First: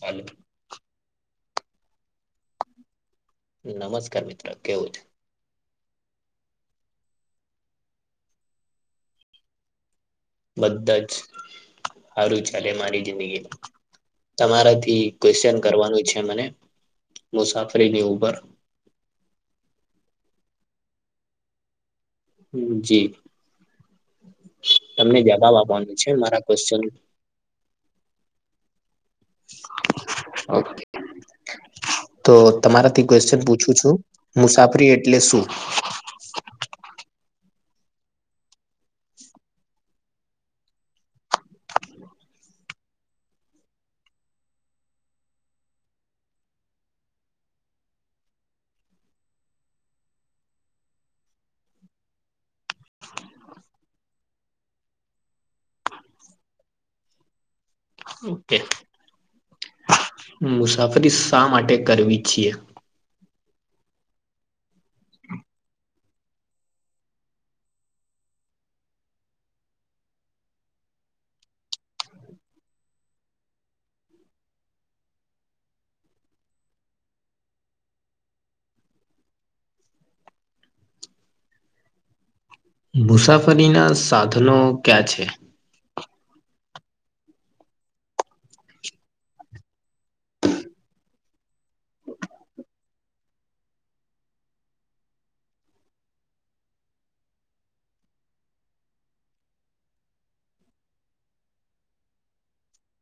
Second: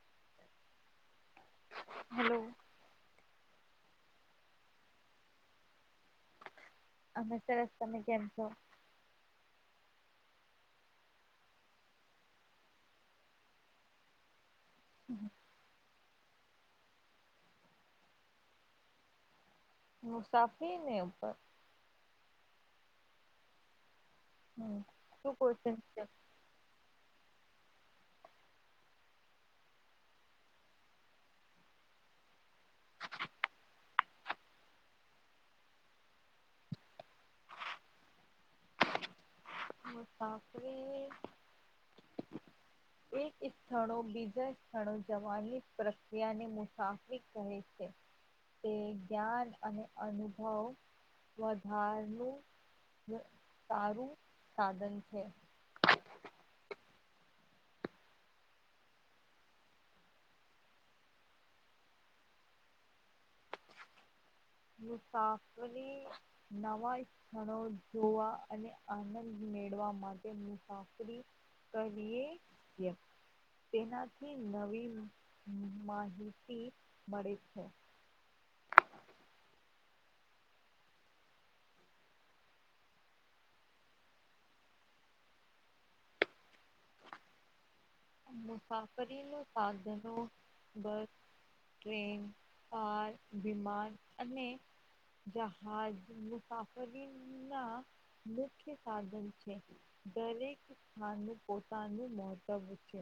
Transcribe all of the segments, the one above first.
હાલો hello નમસ્કાર મિત્રો કેવું છે? અમે સરસ તમે કેમ છો? બધુ જ સારું ચાલે મારી જિંદગીમાં તમારેથી ક્વેશચન કરવાનું છે મને મુસાફરીની ઉપર મુસાફરી ને ઉપર જી હમ તમને શું જવાબ ક્વેશ્ચન આપવાનું છે મારા ક્વેશચન નુ [unintelligible] તો તમારાથી ક્વેશ્ચન પૂછું છું મુસાફરી એટલે શું? મુસાફરી [unintelligible] એક સ્થળો બીજા સ્થળો જવાની પ્રક્રિયાને મુસાફરી કહે છે. તે જ્ઞાન અને અનુભવ વધારાનું સારું સાધન છે. ઓકે મુસાફરી શા માટે કરવી છીએ? મુસાફરી નવા સ્થળો જોવા અને આનંદ મેળવા માટેની ચાકરી કહીએ તેનાથી નવી માહિતી મળે છે. મુસાફરીના સાધનો ક્યાં છે? મુસાફરી નુ સાધનો ટ્રેન કાર વિમાન અને જહાજ મુસાફરી ના મુખ્ય સાધન છે. દરેક સ્થાનનું પોતાનું મહત્વ છે.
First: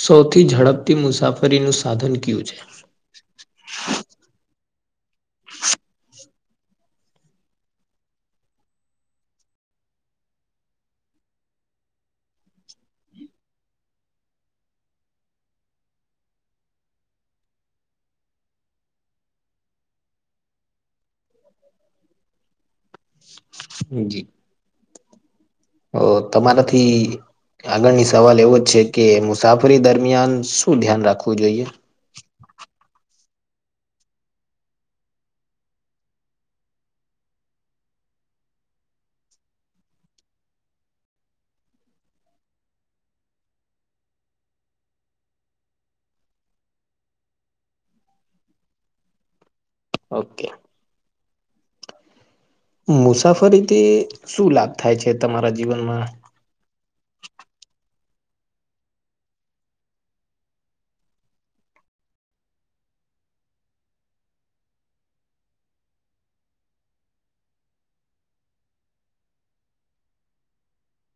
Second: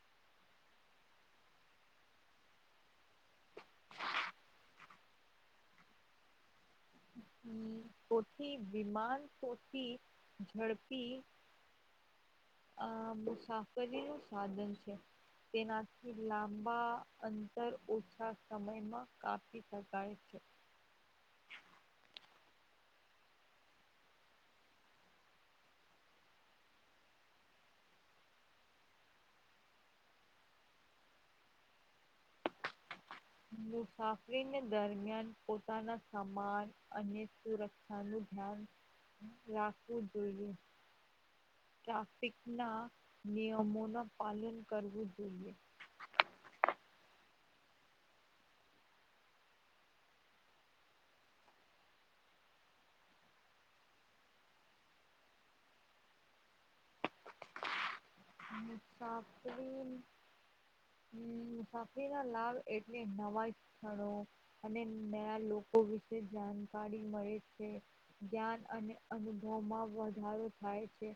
સૌથી ઝડપથી મુસાફરીનું સાધન ક્યુ છે? સૈથી વિમાન સૈથી ઝડપી આ મુસાફરી નું સાધન છે. તેનાથી લાંબા અંતર ઓછા સમયમાં કાપી શકાય છે. હા જી હ તમારાથી આગળની સવાલ એવો જ છે કે મુસાફરી દરમિયાન શું ધ્યાન રાખવું જોઈએ? મુસાફરી દરમિયાન પોતાના સમાન અને સુરક્ષા નુ ધ્યાન રાખવું જોઈએ. ટ્રાફિકના નિયમોનું પાલન કરવું જોઈએ. ઓકે મુસાફરીથી શું લાભ થાય છે તમારા જીવનમાં છાપી હમ મુસાફરી ના લાભ એટલે નવા સ્થળો અને નયા લોકો વિશે જાણકારી મળે છે જ્ઞાન અને અનુભવમાં વધારો થાય છે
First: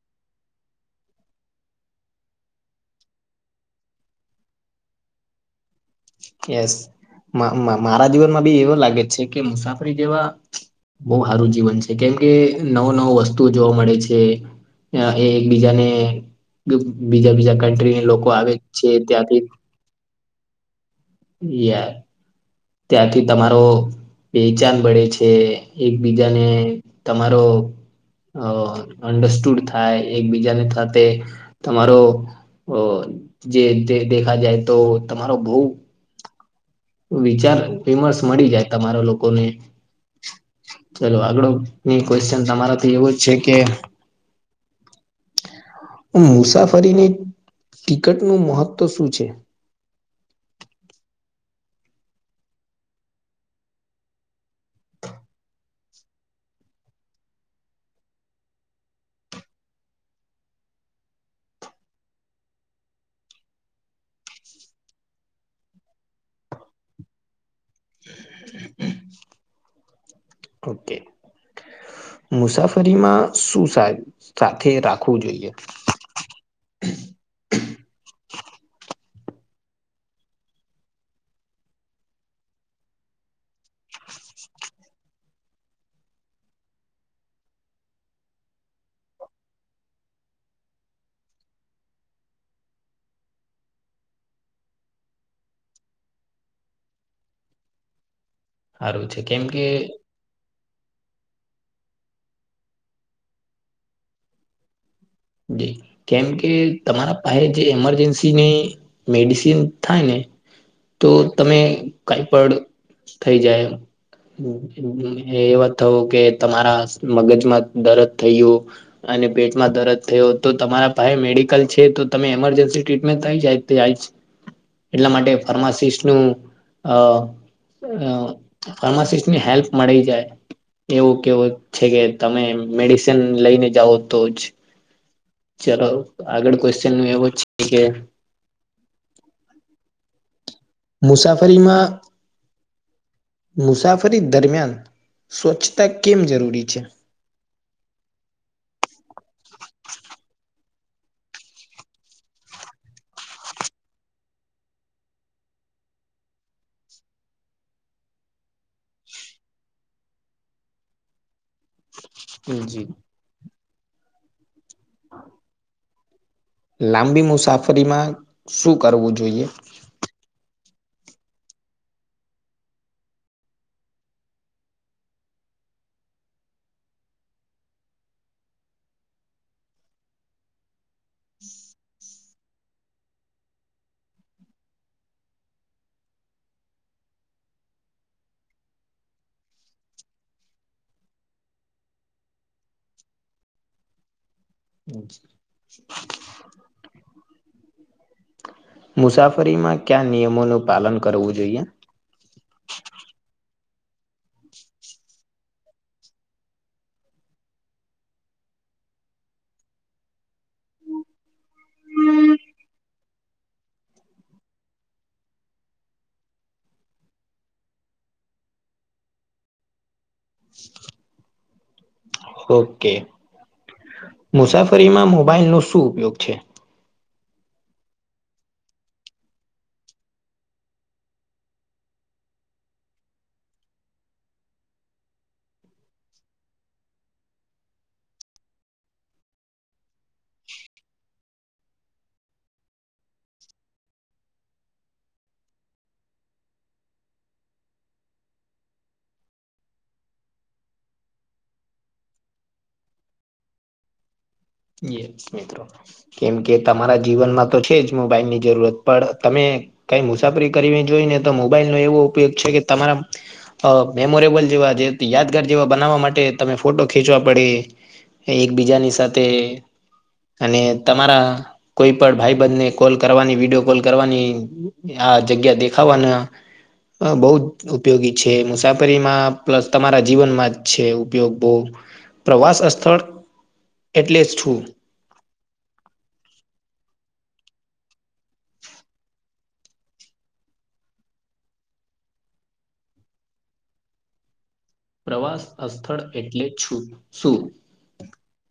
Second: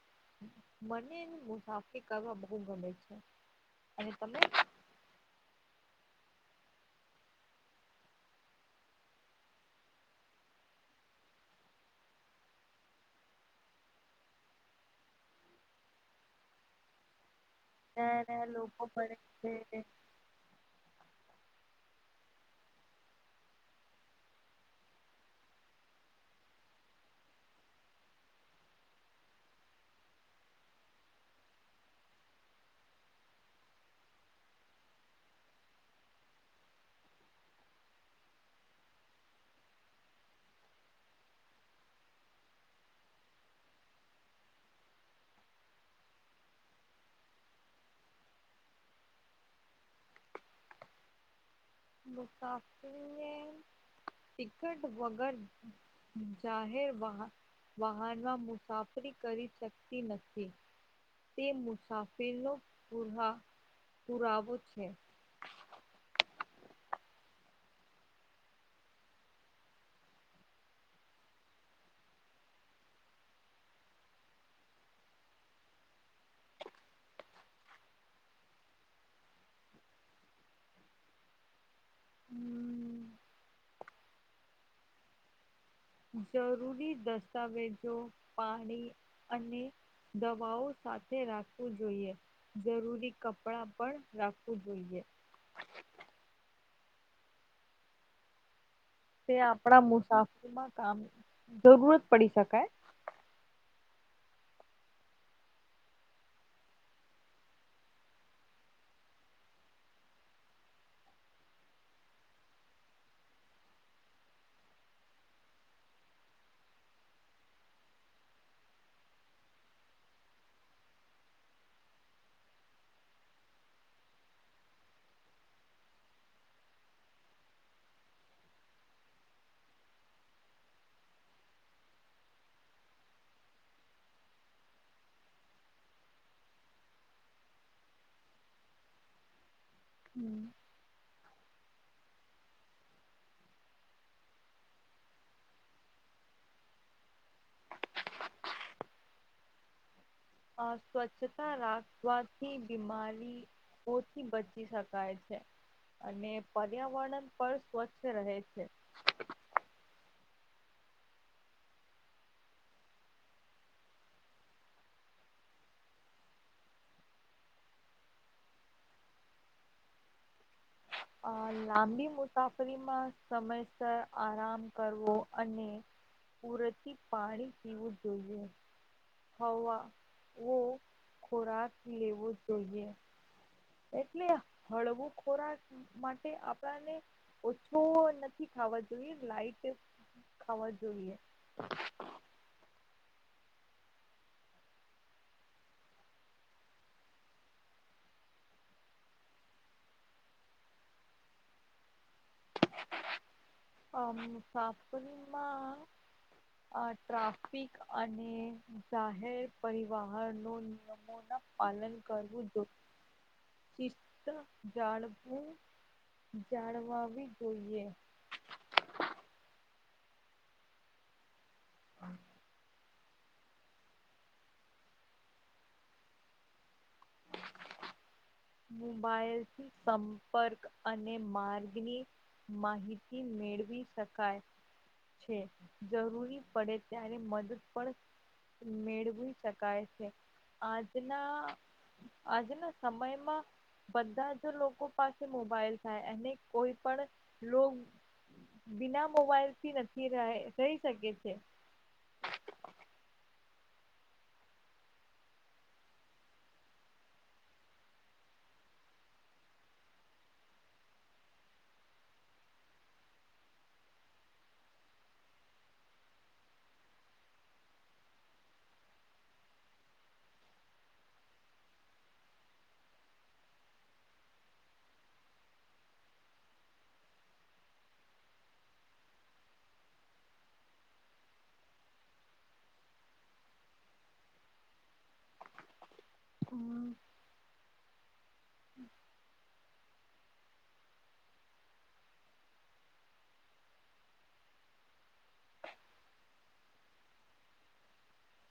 મને મુસાફરી કરવા બહુ ગમે છે અને તમે યસ મારા જીવનમાં બી એવો લાગે છે કે મુસાફરી જેવા બહુ સારું જીવન છે કેમ કે નવ નવ વસ્તુઓ જોવા મળે છે એ એકબીજાને બીજા બીજા કન્ટ્રીને નયા લોકો નયા આવે લોકો છે મળે ત્યાંથી છે. યાર ત્યાંથી તમારો પેચાન મળળે છે એકબીજાને તમારો અ અંડરસ્ટુડ થાય એકબીજાને સાથે તમારો જે દેખા જાય તો તમારો બહ વિચાર વિમર્શ મળી જાય તમારા લોકોને ચલો આગળ ની ક્વેશ્ચન તમારાથી એવું જ છે કે મુસાફરીની ટિકટ નું મહત્વ શું છે. મુકાફએ ટિકટ વગર જાહેર વાહ વાહન માં મુસાફરી કરી શકતી નથી તે મુસાફિરનો પુરા પુરાવો છે ઓકે મુસાફરીમાં શું સાથે રાખવું જોઈએ હમ જરૂરી દસ્તાવેજો પાણી અને દવાઓ સાથે રાખવું જોઈએ જરૂરી કપડા પણ રાખવું જોઈએ સારું છે તે કેમ કે આપણા મુસાફરીમાં કામ જરૂરત પડી શકાય જ કેમ કે તમારા પાસે જે મરજન્સીની મેડિસિન થાય ને તો તમે કઈ પણ થઈ જાય એવા થવું કે તમારા મગજમાં દરદ થય ગું અને ભેટમાં દરજ થયો તો તમારા પાસે મેડિકલ છે તો તમે એમરજન્સી ટ્રીટમેન્ટ થઈ જાયાય એટલા માટે ફાર્માસિસ નું અ અ ફાર્માસિસ્ટની હેલ્પ મળી જાય એવું કેવ છે કે તમે મેડિસન લઈને જાઓ તો જ ચલો આગળ ક્વેશ્ચન નું એવું છે કે હમ મુસાફરીમાં મુસાફરી દરમિયાન સ્વચ્છતા કેમ જરૂરી છે આ સ્વચ્છતા રાખવાથી બીમારી ઓથી બચી શકાય છે અને પર્યાવરણ પણ સ્વચ્છ રહે છે હ જી હ લાંબી મુસાફરીમાં શું કરવું જોઈએ અ લાંબી મુસાફરીમાં સમયસર આરામ કરવો અને પૂરથી પાણી પીવું જોઈએ હવાવો ખોરાક લેવો જોઈએ એટલે હળવું ખોરાક માટે આપને ઓછો નથી ખાવા જોઈએ લાઈટ હોવો જોઈએ [inaudible] મુસાફરીમાં ક્યા નિયમોનું પાલન કરવું જોઈએ. અમ સાપડીમાં આ ટ્રાફિક અને જાહેર પરિવાહન નો નિયમોના પાલન કરવું જો સિસ્થ જાળવું જાળવાવી જોઈએ હા ઓકે મુસાફરીમાં મોબાઈલ નો શું ઉપયોગ છે મોબાઈલ થી સંપર્ક અને માર્ગની માહિત મેળવી શકાય છે જરૂરી પડે ત્યારે મદદ પણ મેળવી શકાય છે આજના આજના સમય માં બધા જ લોકો પાસે મોબાઈલ થાય એને કોઈ પણ લોગ બીના મોબાઈલ થી નથી રાહ રહી શકે છે યસ મિત્રો કેમ કે તમારા જીવનમાં તો છે જ મોબાઈલની જરૂરત પણ તમે કઈ મુસાફરી કરવી જોઈ ને તો મોબાઈલ નો એવો ઉપયોગ છે કે તમારા અ મેમોરેબલ જેવા જેતી યાદગાર જેવા બનાવવા માટે તમે ફોટો ખીંચવા પડીે એકબીજાની સાથે અને તમારા કોઈ પણ ભાઈ બંધને કોલ કરવાની વિડીયો કોલ કરવાની આ જગ્યા દેખાવાના હ બહુ જ ઉપયોગી છે મુસાફરીમાં પ્લસ તમારા જીવનમાં જ છે ઉપયોગ બહુ પ્રવાસ અ સ્થળ એટલે જ છું હમ પ્રવાસ અ સ્થળ એટલે છું શું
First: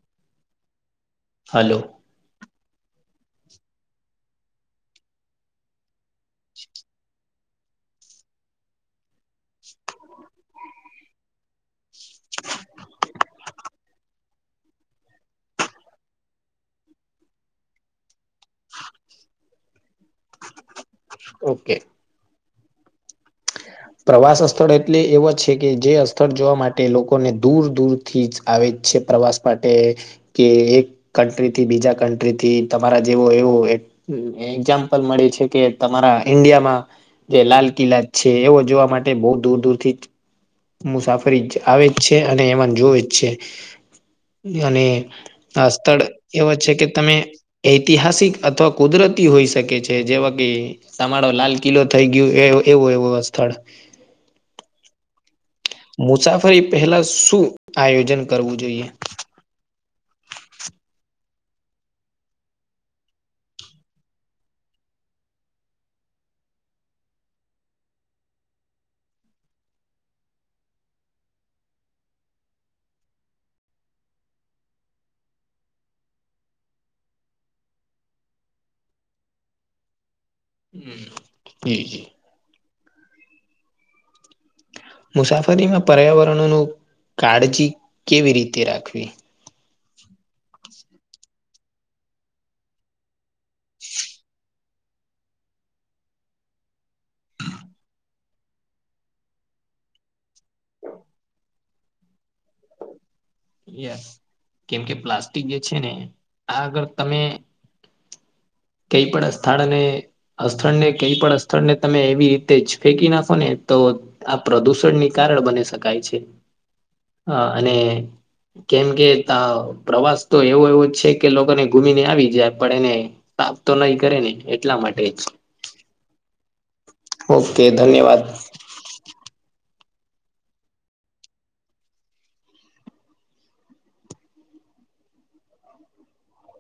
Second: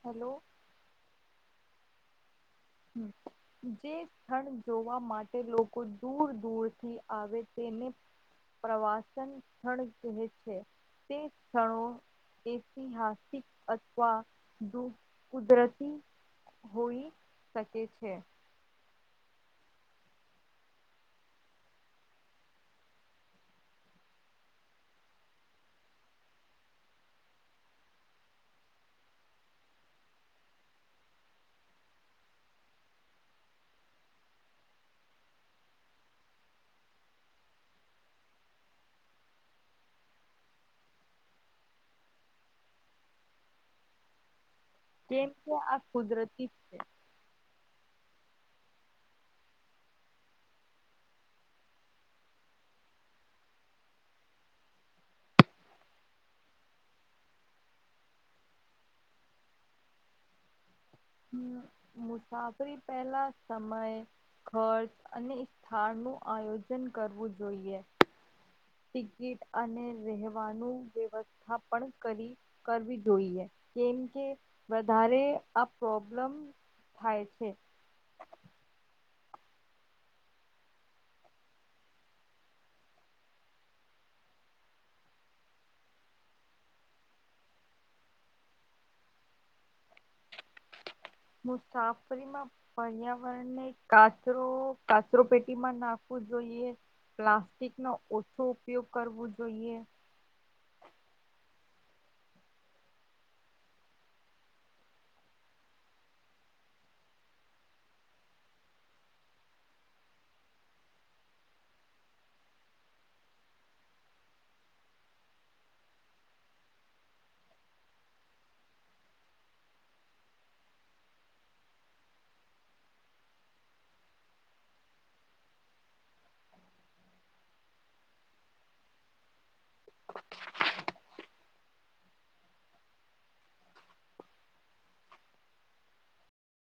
હલો હલો હમ જે થડ જોવા માટે લોકો કોઈક દૂર દૂરથી આવે તેને પ્રવાસન સ્થળ કહે છે તે સ્થળો ઐતિહાસિક અથવા દુ કુદરતી હોઈ શકે છે ઓકે હ પ્રવાસ સ્થળ એટલે એવો છે કે જે સ્થળ જોવા માટે લોકોને દૂર દૂર થીજ આવે છે પ્રવાસ માટે કે એક કન્ટ્રીથી બીજા કન્ટ્રીથી તમારા જેવો એવું એક હમ એક્ઝામ્પલ મળે છે કે તમારા ઈન્ડિયામાં જે લાલ કિલ્લા છે એવો જોવા માટે બહુ દૂર દૂર થીજ મુસાફરી જ આવે જ છે અને એવાન જોવે જ છે અને કેમ કે આ સ્થળ એવ કુદરતી છે કે તમે ઐતિહાસિક અથવા કુદરતી હોઈ શકે છે જેવા કે સમાળો લાલ કિલ્લો થઈ ગયો એ એવો એવો સ્થળ મુસાફરી પહેલા શું આયોજન કરવું જોઈએ હમ મુસાફરી પહેલા સમય ખર્ચ અને એ સ્થાન નું આયોજન કરવું જોઈએ ટિકિટ અને રહેવાનું વ્યવસ્થા પણ કરી કરવી જોઈએ કેમ કે વધારે આ પ્રોબ્લમ થાય છે હ જી જી મુસાફરીમાં પર્યાવરણનું કાળજી કેવી રીતે રાખવી હું સાફ કરી મા પર્યાવરણ ને કાચરો કાચરો પેટી માં નાખવું જોઈએ પ્લાસ્ટિકનો ઓછો ઉપયોગ કરવો જોઈએ યસ કેમ કે પ્લાસ્ટિક જે છે ને આ આગળ તમે કઈ પણ સ્થળને અસ્થળ ને કઈ પણ અસ્થળને તમે એવી રીતે જ ફેંકી નાખો ને તો આ પ્રદૂષણની કારણ બની શકાય છે, હ, અને કેમ કે ત પ્રવાસ તો એવો એવો છે કે લોકોને ઘુમને આવી જાય, પણ એને તપ તો નહીં કરે ને, એટલા માટે જ. ઓકે, ધન્યવાદ.